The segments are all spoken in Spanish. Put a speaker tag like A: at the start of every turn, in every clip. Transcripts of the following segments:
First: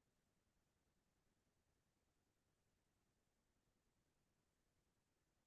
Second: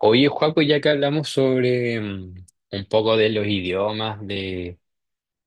A: Oye, Joaco, ya que hablamos sobre un poco de los idiomas, de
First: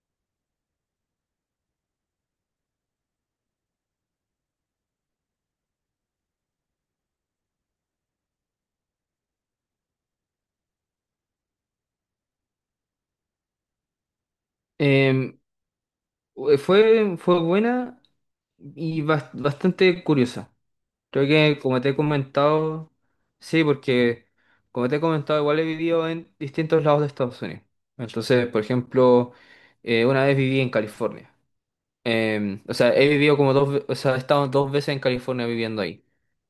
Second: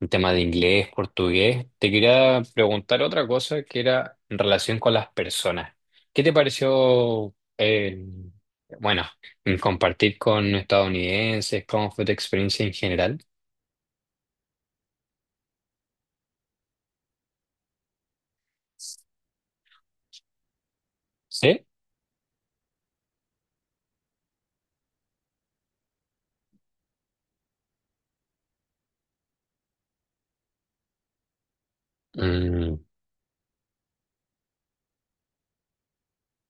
A: un tema de inglés, portugués, te quería preguntar otra cosa que era en relación con las personas. ¿Qué te pareció, bueno, compartir con estadounidenses? ¿Cómo fue tu experiencia en general?
B: Em, fue buena y bastante curiosa. Creo que
A: ¿Sí?
B: como te he comentado, sí, porque como te he comentado, igual he vivido en distintos lados de Estados Unidos. Entonces, por ejemplo, una vez viví en California. O
A: Mm,
B: sea, he vivido como o sea, he estado dos veces en California viviendo ahí.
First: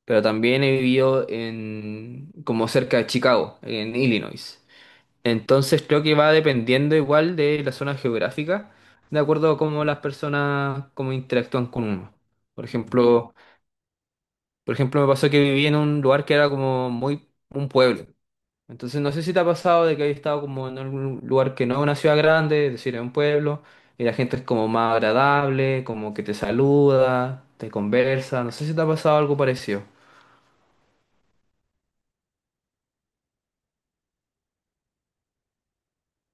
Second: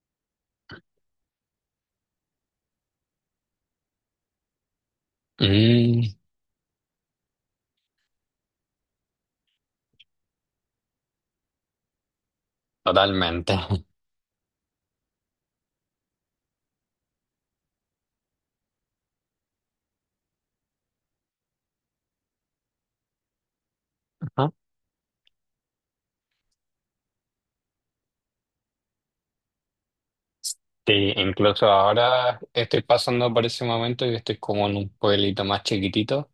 B: Pero también he vivido en como cerca de Chicago, en Illinois. Entonces creo que
A: mm,
B: va dependiendo igual de la zona geográfica, de acuerdo a cómo las personas como interactúan con uno. Por ejemplo,
A: totalmente. Ajá.
B: por ejemplo, me pasó que viví en un lugar que era como muy un pueblo. Entonces no sé si te ha pasado de que hayas estado como en algún lugar que no es una ciudad grande, es decir, es un pueblo, y la gente es como más agradable, como que te saluda, te conversa. No sé si te ha pasado algo parecido.
A: Sí, incluso ahora estoy pasando por ese momento y estoy como en un pueblito más chiquitito.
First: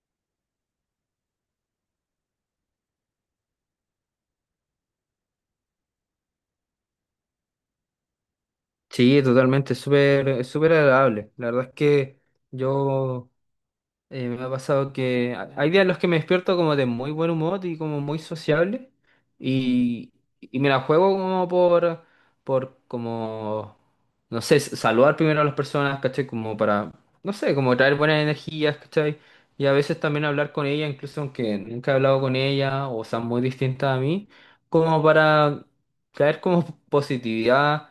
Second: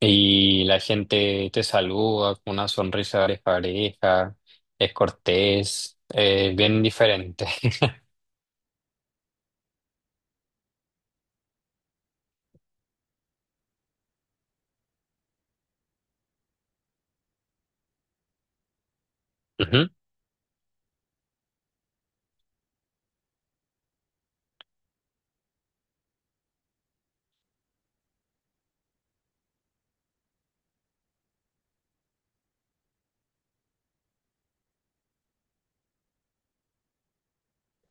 A: Y la gente te saluda con una sonrisa de pareja, es cortés, es bien diferente.
B: Sí, totalmente, es súper agradable. La verdad es que yo me ha pasado que hay días en los que me despierto como de muy buen humor y como muy sociable
A: Ujú.
B: y, y me la juego como por, no sé, saludar primero a las personas, ¿cachai? Como para, no sé, como traer buenas energías, ¿cachai? Y a veces también hablar con ella, incluso aunque nunca he hablado con ella o sean muy distintas a mí, como para traer como positividad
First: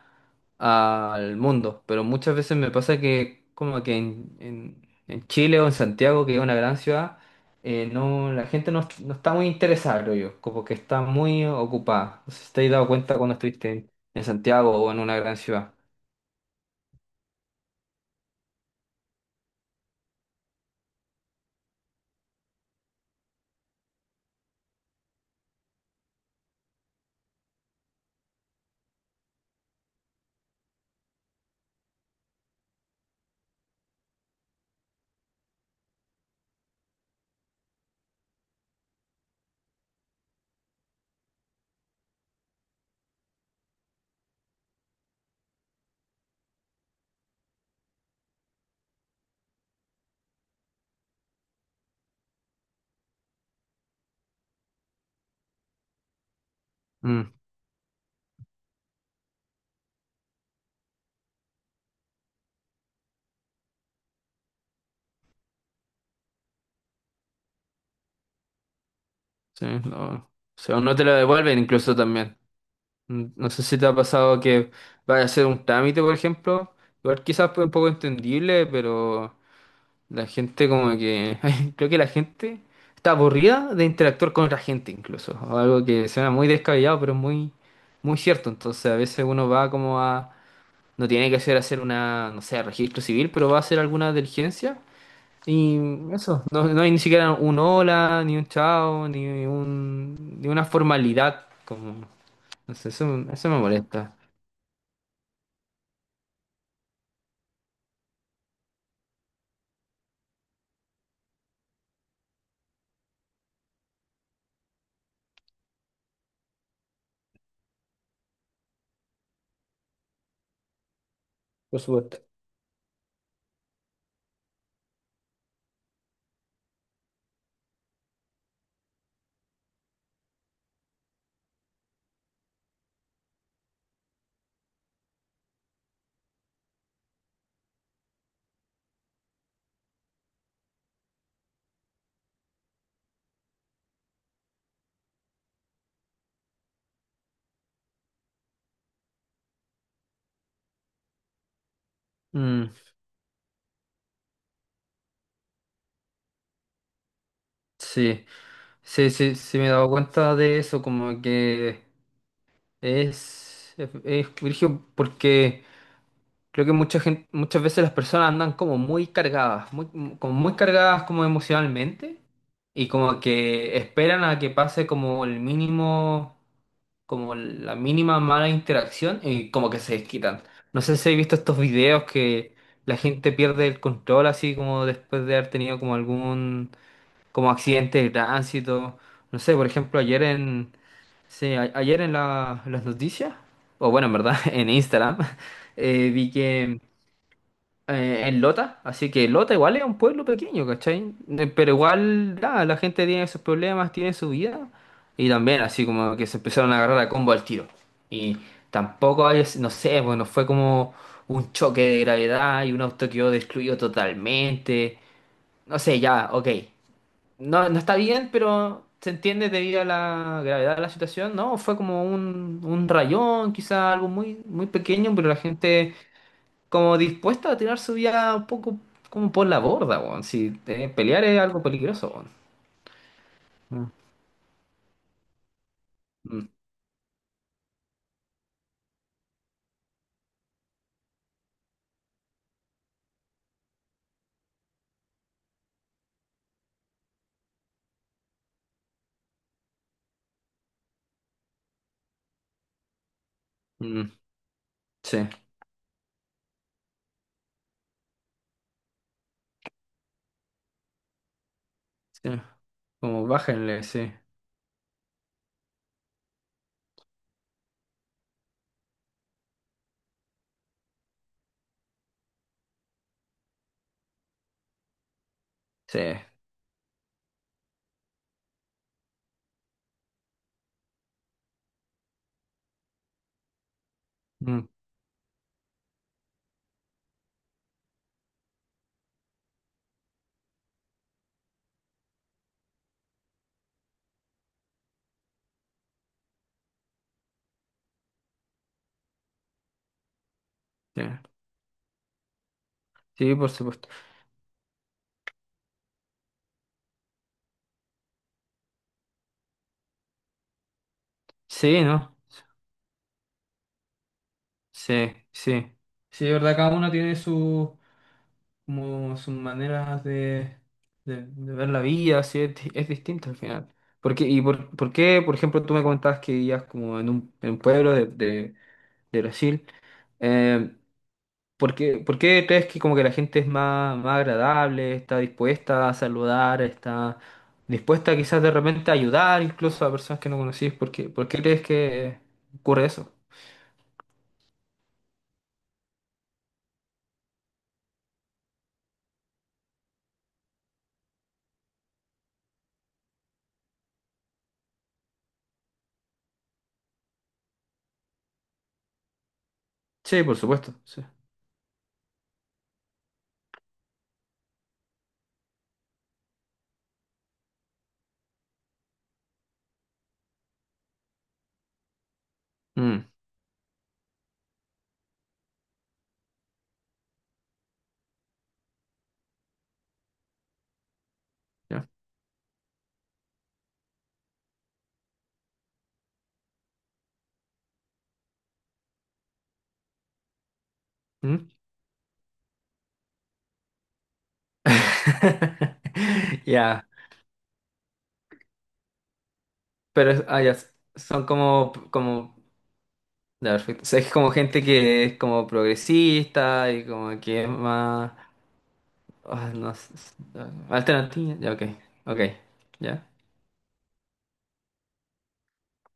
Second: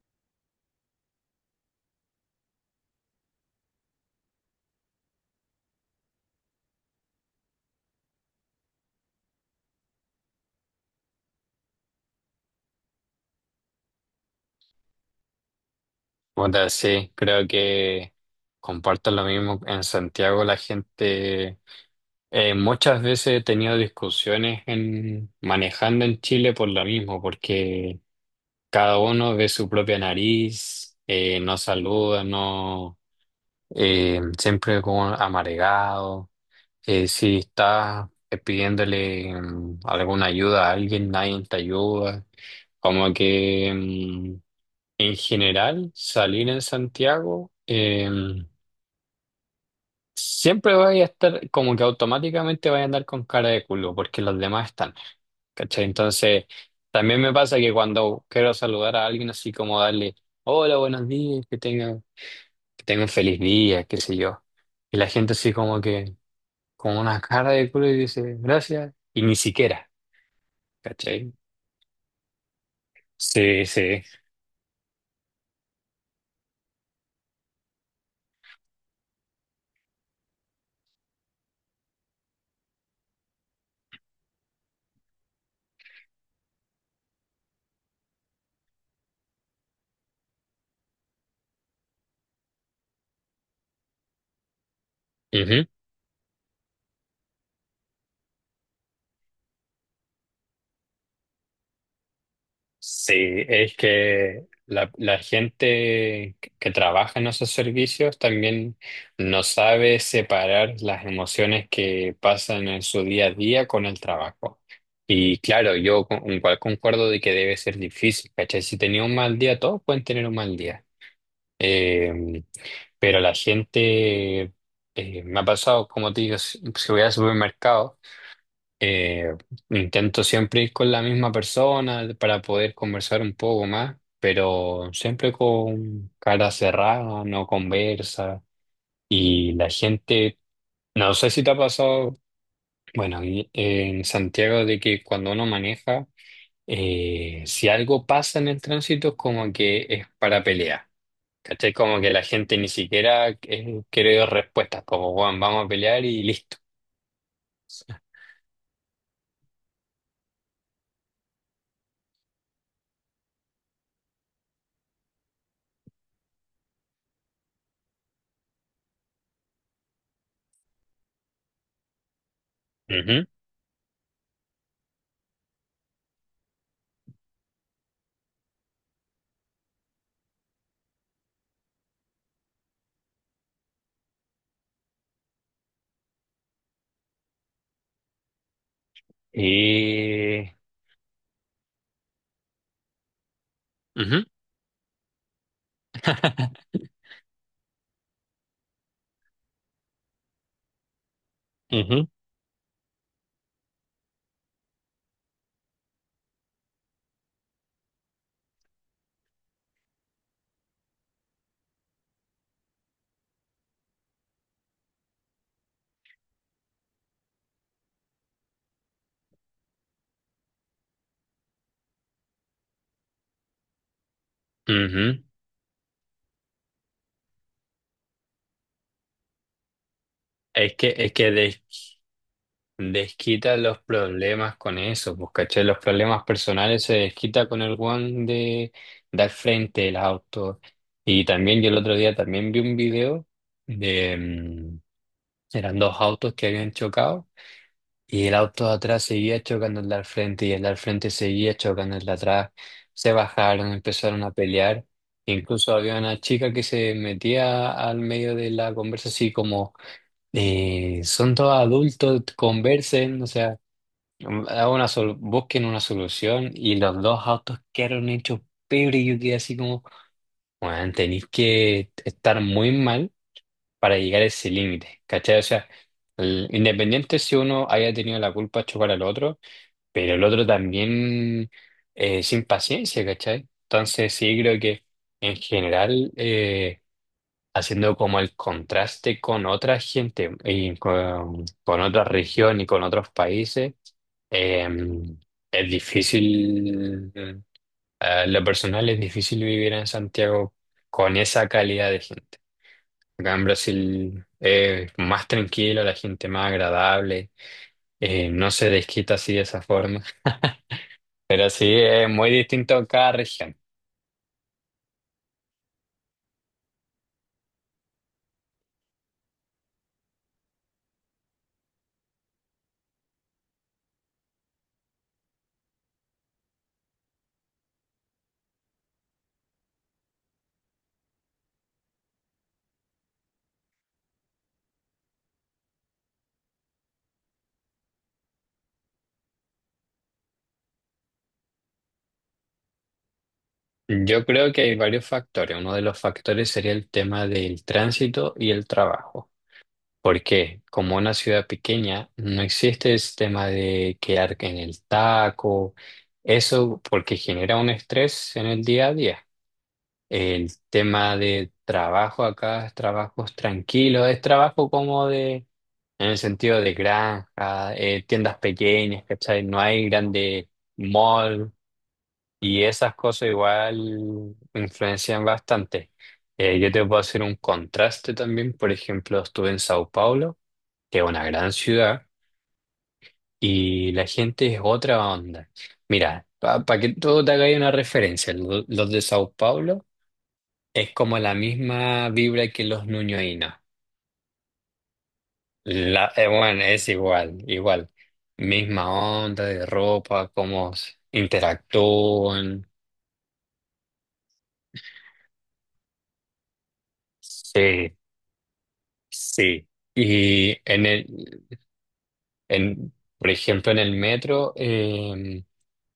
B: al mundo. Pero muchas veces me pasa que como que en Chile o en Santiago, que es una gran ciudad, no, la gente no, no está muy interesada, creo yo, como que está muy ocupada. No sé si te has dado cuenta cuando estuviste en Santiago o en una gran ciudad.
A: Puta, sí, creo que comparto lo mismo. En Santiago la gente, muchas veces he tenido discusiones en, manejando en Chile por lo mismo, porque cada uno ve su propia nariz, no saluda, no, siempre como amargado. Si estás pidiéndole alguna ayuda a alguien, nadie te ayuda. Como que en general salir en Santiago siempre vaya a estar como que automáticamente vaya a andar con cara de culo porque los demás están. ¿Cachai? Entonces también
B: Mm,
A: me pasa que cuando quiero saludar a alguien así como darle hola, buenos días, que tenga un feliz día, qué sé yo. Y la gente así como que... con una cara de culo y dice, gracias, y ni
B: sí,
A: siquiera,
B: o sea, o no te lo
A: ¿cachai?
B: devuelven incluso también. Mm, no sé
A: Sí,
B: si te ha
A: sí.
B: pasado que vayas a hacer un trámite, por ejemplo. Igual quizás fue un poco entendible, pero la gente como que... Creo que la gente está aburrida de interactuar con otra gente incluso. Algo que suena muy descabellado, pero es muy, muy cierto. Entonces a veces uno va como a... No tiene que hacer una, no sé, registro civil, pero va a hacer alguna diligencia.
A: Ujú.
B: Y eso, no, no hay ni siquiera un hola, ni un chao, ni una formalidad. Como, no sé, eso,
A: Sí,
B: eso me
A: es
B: molesta.
A: que la gente que trabaja en esos servicios también no sabe separar las emociones que pasan en su día a día con el trabajo. Y claro, yo con- igual concuerdo de que debe ser difícil, ¿cachai? Si tenía un mal día, todos pueden tener un mal día.
B: Por supuesto.
A: Em, Pero la gente, me ha pasado, como te digo, si voy al supermercado, eh, intento siempre ir con la misma persona para poder conversar un poco más, pero siempre con cara cerrada, no conversa. Y la gente, no sé si te ha pasado, bueno, y- en Santiago de que cuando uno maneja, si algo pasa en el tránsito es como que es para pelear. ¿Cachai? Como que la gente ni
B: Mm,
A: siquiera quiere dar respuestas, como, Juan, vamos a pelear y listo.
B: sí, sí, sí, sí me he dado cuenta de eso, como que... Es brígido porque creo que mucha gente, muchas veces las personas andan como muy cargadas, muy, como muy cargadas como emocionalmente y como
A: Ujú.
B: que esperan a que pase como el mínimo, como la mínima mala interacción y como que se desquitan. No sé si habéis visto estos videos que la gente pierde el control así como después de haber tenido como algún como accidente de tránsito. No sé, por ejemplo, ayer
A: Y...
B: en sí, ayer en las noticias, o bueno, en
A: ujú,
B: verdad, en Instagram, vi que en Lota, así que Lota igual es un pueblo pequeño, ¿cachai? Pero
A: ujú,
B: igual, nada, la gente tiene sus problemas, tiene su vida, y también así como que se empezaron a agarrar a combo al tiro. Y tampoco hay, no sé, bueno, fue como un choque de gravedad y un auto quedó destruido totalmente. No sé, ya, ok. No, no está bien, pero se entiende debido a la gravedad de la situación, ¿no? Fue como un rayón, quizá algo muy, muy pequeño,
A: ujú.
B: pero la gente como dispuesta a tirar su vida un poco como por la borda, weón. Si
A: Es que, es
B: pelear
A: que
B: es algo
A: des-
B: peligroso, weón.
A: desquita los
B: Mm,
A: problemas con eso, pues, ¿cachai? Los problemas
B: mm,
A: personales se desquita con el Juan de dar frente el auto. Y también yo el otro día también vi un video de... eran dos autos que habían chocado. Y el auto de atrás seguía chocando el de al frente y el de al frente seguía chocando el de atrás. Se bajaron,
B: mm,
A: empezaron a pelear.
B: sí,
A: Incluso había una chica que se metía al medio de la conversa así como, son todos adultos,
B: sí.
A: conversen, o
B: Como
A: sea,
B: bájenle, sí.
A: hagan una sol- busquen una solución. Y los dos autos quedaron hechos pebre y yo quedé así como, bueno, tenéis que estar muy mal para llegar a ese límite, ¿cachai? O sea,
B: Sí.
A: el- independiente si uno haya tenido la culpa de chocar al otro pero el otro también sin paciencia, ¿cachai? Entonces sí creo
B: Mm,
A: que en general haciendo como el contraste con otra gente y con otra región y con otros países, eh, es difícil, lo personal es difícil vivir en Santiago
B: sí.
A: con esa calidad de gente. Acá
B: Sí,
A: en
B: por supuesto.
A: Brasil es más tranquilo, la gente más agradable, no se desquita así de esa forma. Pero sí,
B: Sí,
A: es
B: ¿no?
A: muy distinto en cada región.
B: Sí, sí. Sí, de verdad, cada uno tiene su como sus maneras de, de ver la vida, así es, es distinta al final. Porque y por ejemplo, tú me comentabas que vivías como en un pueblo de Brasil? Eh, ¿por qué crees que como que la gente es más, más agradable, está dispuesta a saludar, está dispuesta quizás de repente a ayudar incluso a personas que no conocís? ¿Por qué crees que ocurre eso?
A: Yo creo que hay varios factores. Uno de los factores sería el tema del tránsito y el trabajo. ¿Por qué? Como una ciudad pequeña, no existe el tema de quedar en el taco. Eso porque genera un estrés en el día a día.
B: Sí, por
A: El
B: supuesto, sí.
A: tema de trabajo acá es trabajos tranquilos, es trabajo como de, en el sentido de granja, tiendas pequeñas, ¿cachai? No hay grande mall. Y esas
B: Mm,
A: cosas igual influencian bastante. Yo te puedo hacer un contraste también. Por ejemplo, estuve en Sao Paulo, que es una gran
B: ya.
A: ciudad, y la gente es otra onda. Mira, para que todo te haga ahí una referencia, lo- los de Sao Paulo es como la
B: Mm.
A: misma vibra que los ñuñoínos. La, bueno,
B: Ya.
A: es igual, igual. Misma onda de
B: Pero,
A: ropa,
B: ah, ya,
A: cómo s-
B: son como,
A: interactúan.
B: ya, perfecto. O sea, es como gente que es como progresista y como que es
A: Sí,
B: más, ah,
A: sí,
B: no sé, ah,
A: y en
B: alternativa,
A: el,
B: ya, ok, ok,
A: en,
B: ya.
A: por ejemplo, en el metro,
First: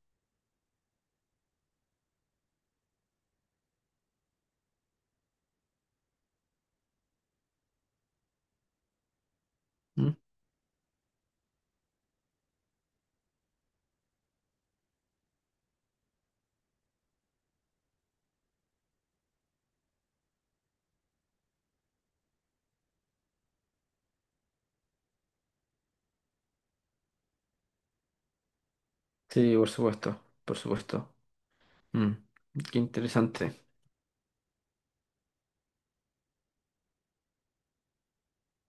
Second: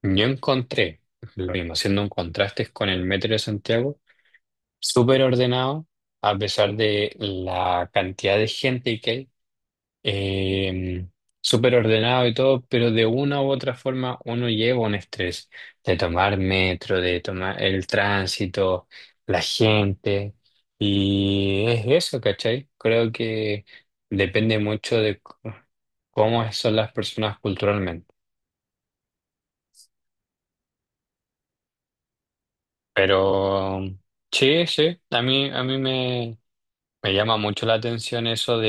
A: yo encontré, lo mismo, haciendo un contraste con el metro de Santiago, súper ordenado, a pesar de la cantidad de gente que hay,
B: Mm.
A: eh, súper ordenado y todo, pero de una u otra forma uno lleva un estrés de tomar metro, de tomar el tránsito, la gente, y es eso, ¿cachai? Creo que depende mucho de c- cómo son las personas culturalmente.
B: Sí, por supuesto, por supuesto. Mm, qué interesante.
A: Pero sí, sí, a mí me, me llama mucho la atención eso.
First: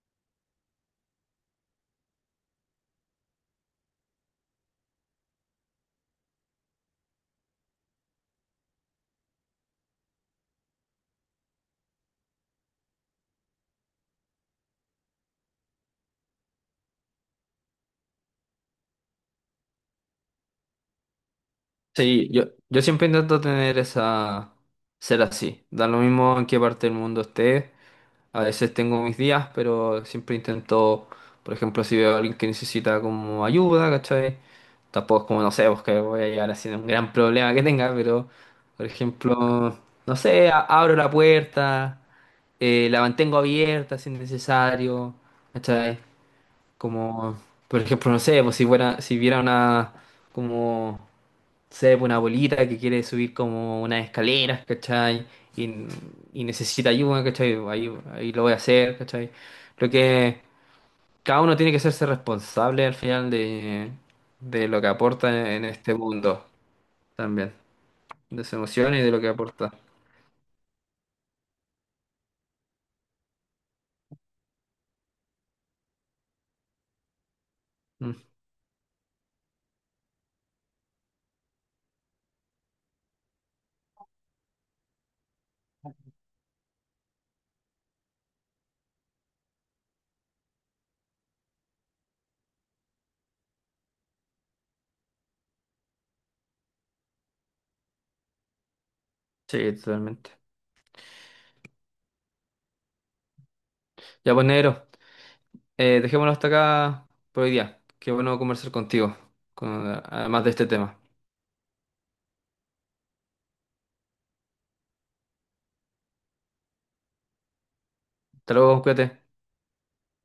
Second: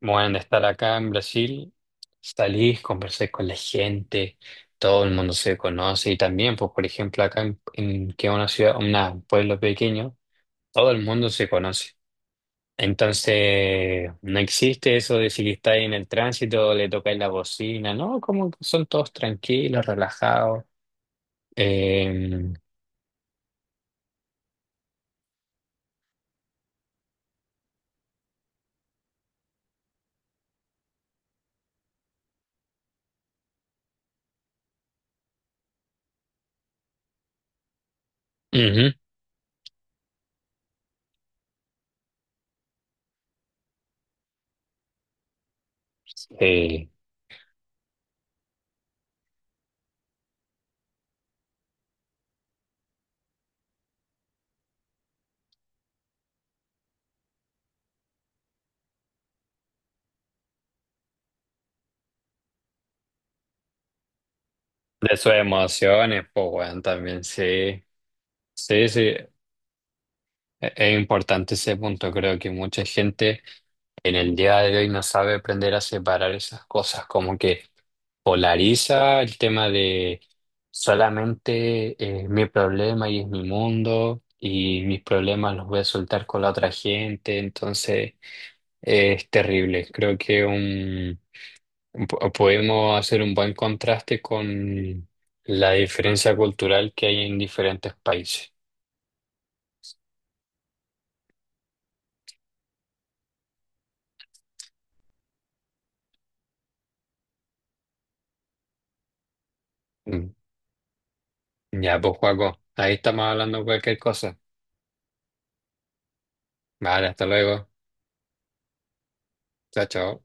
A: Bueno, de estar acá en Brasil, salís, conversás con la gente, todo el mundo se conoce y también, pues, por ejemplo, acá en- que es una ciudad, una- un pueblo pequeño, todo el mundo se conoce. Entonces, no existe eso de si estáis en el tránsito, le tocáis la bocina, ¿no? Como que son todos tranquilos, relajados.
B: Sí, yo,
A: Eh,
B: yo siempre intento tener esa, ser así, da lo mismo en qué parte del mundo esté. A veces tengo mis días, pero siempre intento, por ejemplo, si veo a alguien que necesita como ayuda, ¿cachai? Tampoco es como, no sé, pues que voy a llegar haciendo un gran problema que tenga, pero, por
A: ujú,
B: ejemplo, no sé, abro la puerta, la mantengo abierta si es necesario, ¿cachai?
A: sí.
B: Como, por ejemplo, no sé, pues si fuera, si viera una, como se ve una abuelita que quiere subir como unas escaleras, ¿cachai? Y, y necesita ayuda, ¿cachai? Ahí, ahí lo voy a hacer, ¿cachai? Lo que cada uno tiene que hacerse responsable al final de lo que
A: De sus
B: aporta en este
A: emociones,
B: mundo
A: pues, bueno, también,
B: también,
A: sí.
B: de sus
A: Sí,
B: emociones y de
A: sí.
B: lo que aporta.
A: E- Es importante ese punto, creo que mucha gente en el día de hoy no sabe aprender a separar esas cosas, como que
B: Mm,
A: polariza el tema de solamente es mi problema y es mi mundo y mis problemas los voy a soltar con la otra gente, entonces es terrible. Creo que un, po- podemos hacer un buen contraste con la diferencia cultural que hay en diferentes países.
B: sí, totalmente. Ya pues, negro, dejémoslo hasta acá por hoy día. Qué bueno conversar contigo, con-
A: Mm.
B: además de este tema.
A: Ya, pues, Juaco, ahí estamos hablando de cualquier cosa. Vale, hasta luego.
B: Hasta luego, cuídate.
A: Chao, chao.